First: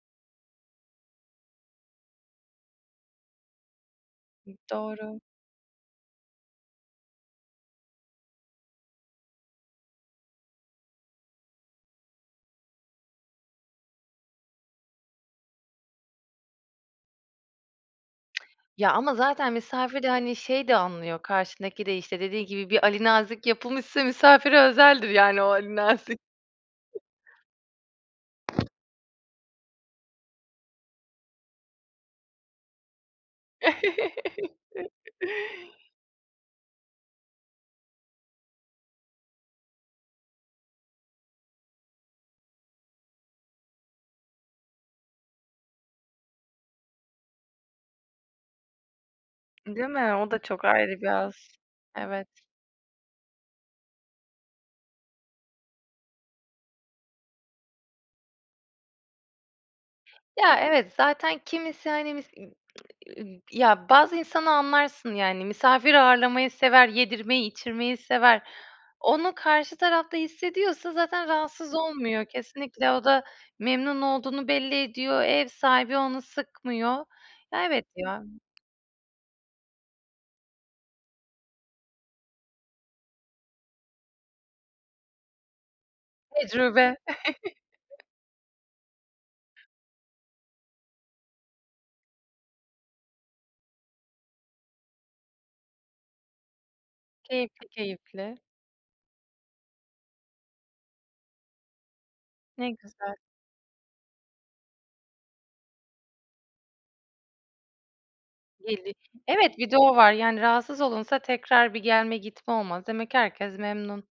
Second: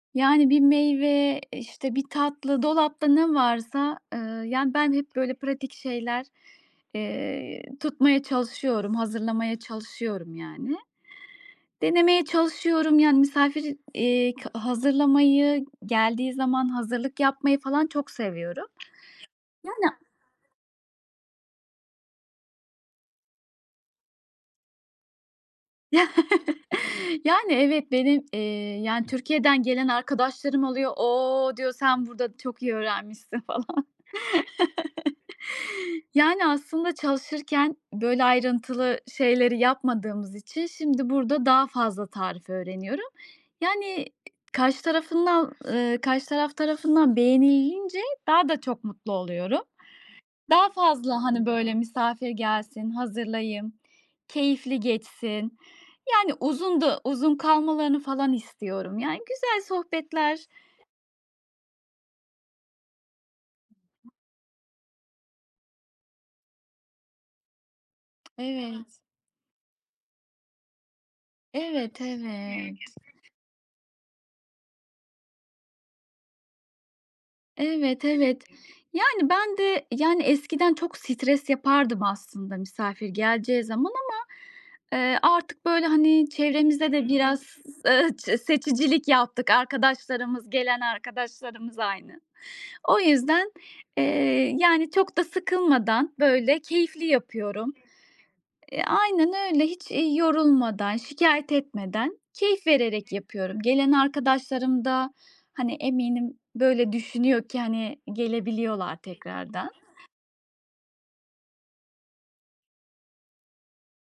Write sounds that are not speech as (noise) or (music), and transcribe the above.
Yani bir meyve, işte, bir tatlı dolapta ne varsa, eee, I yani ben hep Doğru. böyle pratik şeyler, eee, tutmaya çalışıyorum, hazırlamaya çalışıyorum, yani. Denemeye çalışıyorum, yani, misafir, eee, ka hazırlamayı, geldiği zaman hazırlık yapmayı falan çok (smacks lips) seviyorum. Ya, ama zaten Yani misafir de, hani, şeyi de anlıyor karşındaki de, işte, dediği gibi bir alinazik yapılmışsa misafire özeldir yani o alinazik. (chuckles) Yani, evet, benim, eee, yani, Türkiye'den gelen arkadaşlarım oluyor. "O!" diyor, "Sen burada çok iyi öğrenmişsin." falan. (chuckles) (chuckles) Yani, aslında çalışırken böyle ayrıntılı şeyleri yapmadığımız için şimdi burada daha fazla tarif öğreniyorum. Yani karşı tarafın da eee, karşı taraf tarafından beğenilince daha da çok mutlu oluyorum. Değil mi? O da çok Daha ayrı bir fazla, haz. hani, böyle Evet. misafir gelsin, hazırlayayım, keyifli geçsin. Yani, uzun du uzun kalmalarını falan istiyorum. Yani, güzel sohbetler Ya, evet, zaten kimisi, hani, mis ııı, ııı, ya, bazı insana anlarsın yani misafir ağırlamayı sever, yedirmeyi, içirmeyi sever. Evet. Onu karşı taraf da hissediyorsa zaten rahatsız Evet, olmuyor evet. kesinlikle o da memnun olduğunu belli ediyor, ev sahibi onu sıkmıyor. Ya, evet Evet, ya. evet. Yani, ben de, yani, eskiden çok stres yapardım aslında misafir geleceği zaman ama, eee, artık, böyle, hani, çevremizde Tecrübe. de biraz, (chuckles) ııı, ç seçicilik yaptık arkadaşlarımız gelen arkadaşlarımız aynı. O yüzden, eee, yani çok da sıkılmadan, böyle, keyifli Keyifli, yapıyorum. keyifli. Eee, aynen öyle. Hiç, iii, yorulmadan, şikâyet etmeden keyif Ne vererek güzel. yapıyorum. Gelen arkadaşlarım da, hani, eminim böyle düşünüyor ki, hani, gelebiliyorlar (unintelligible) Evet, bir de tekrardan. o var. Yani rahatsız olunsa tekrar bir gelme gitme olmaz. Demek ki herkes memnun.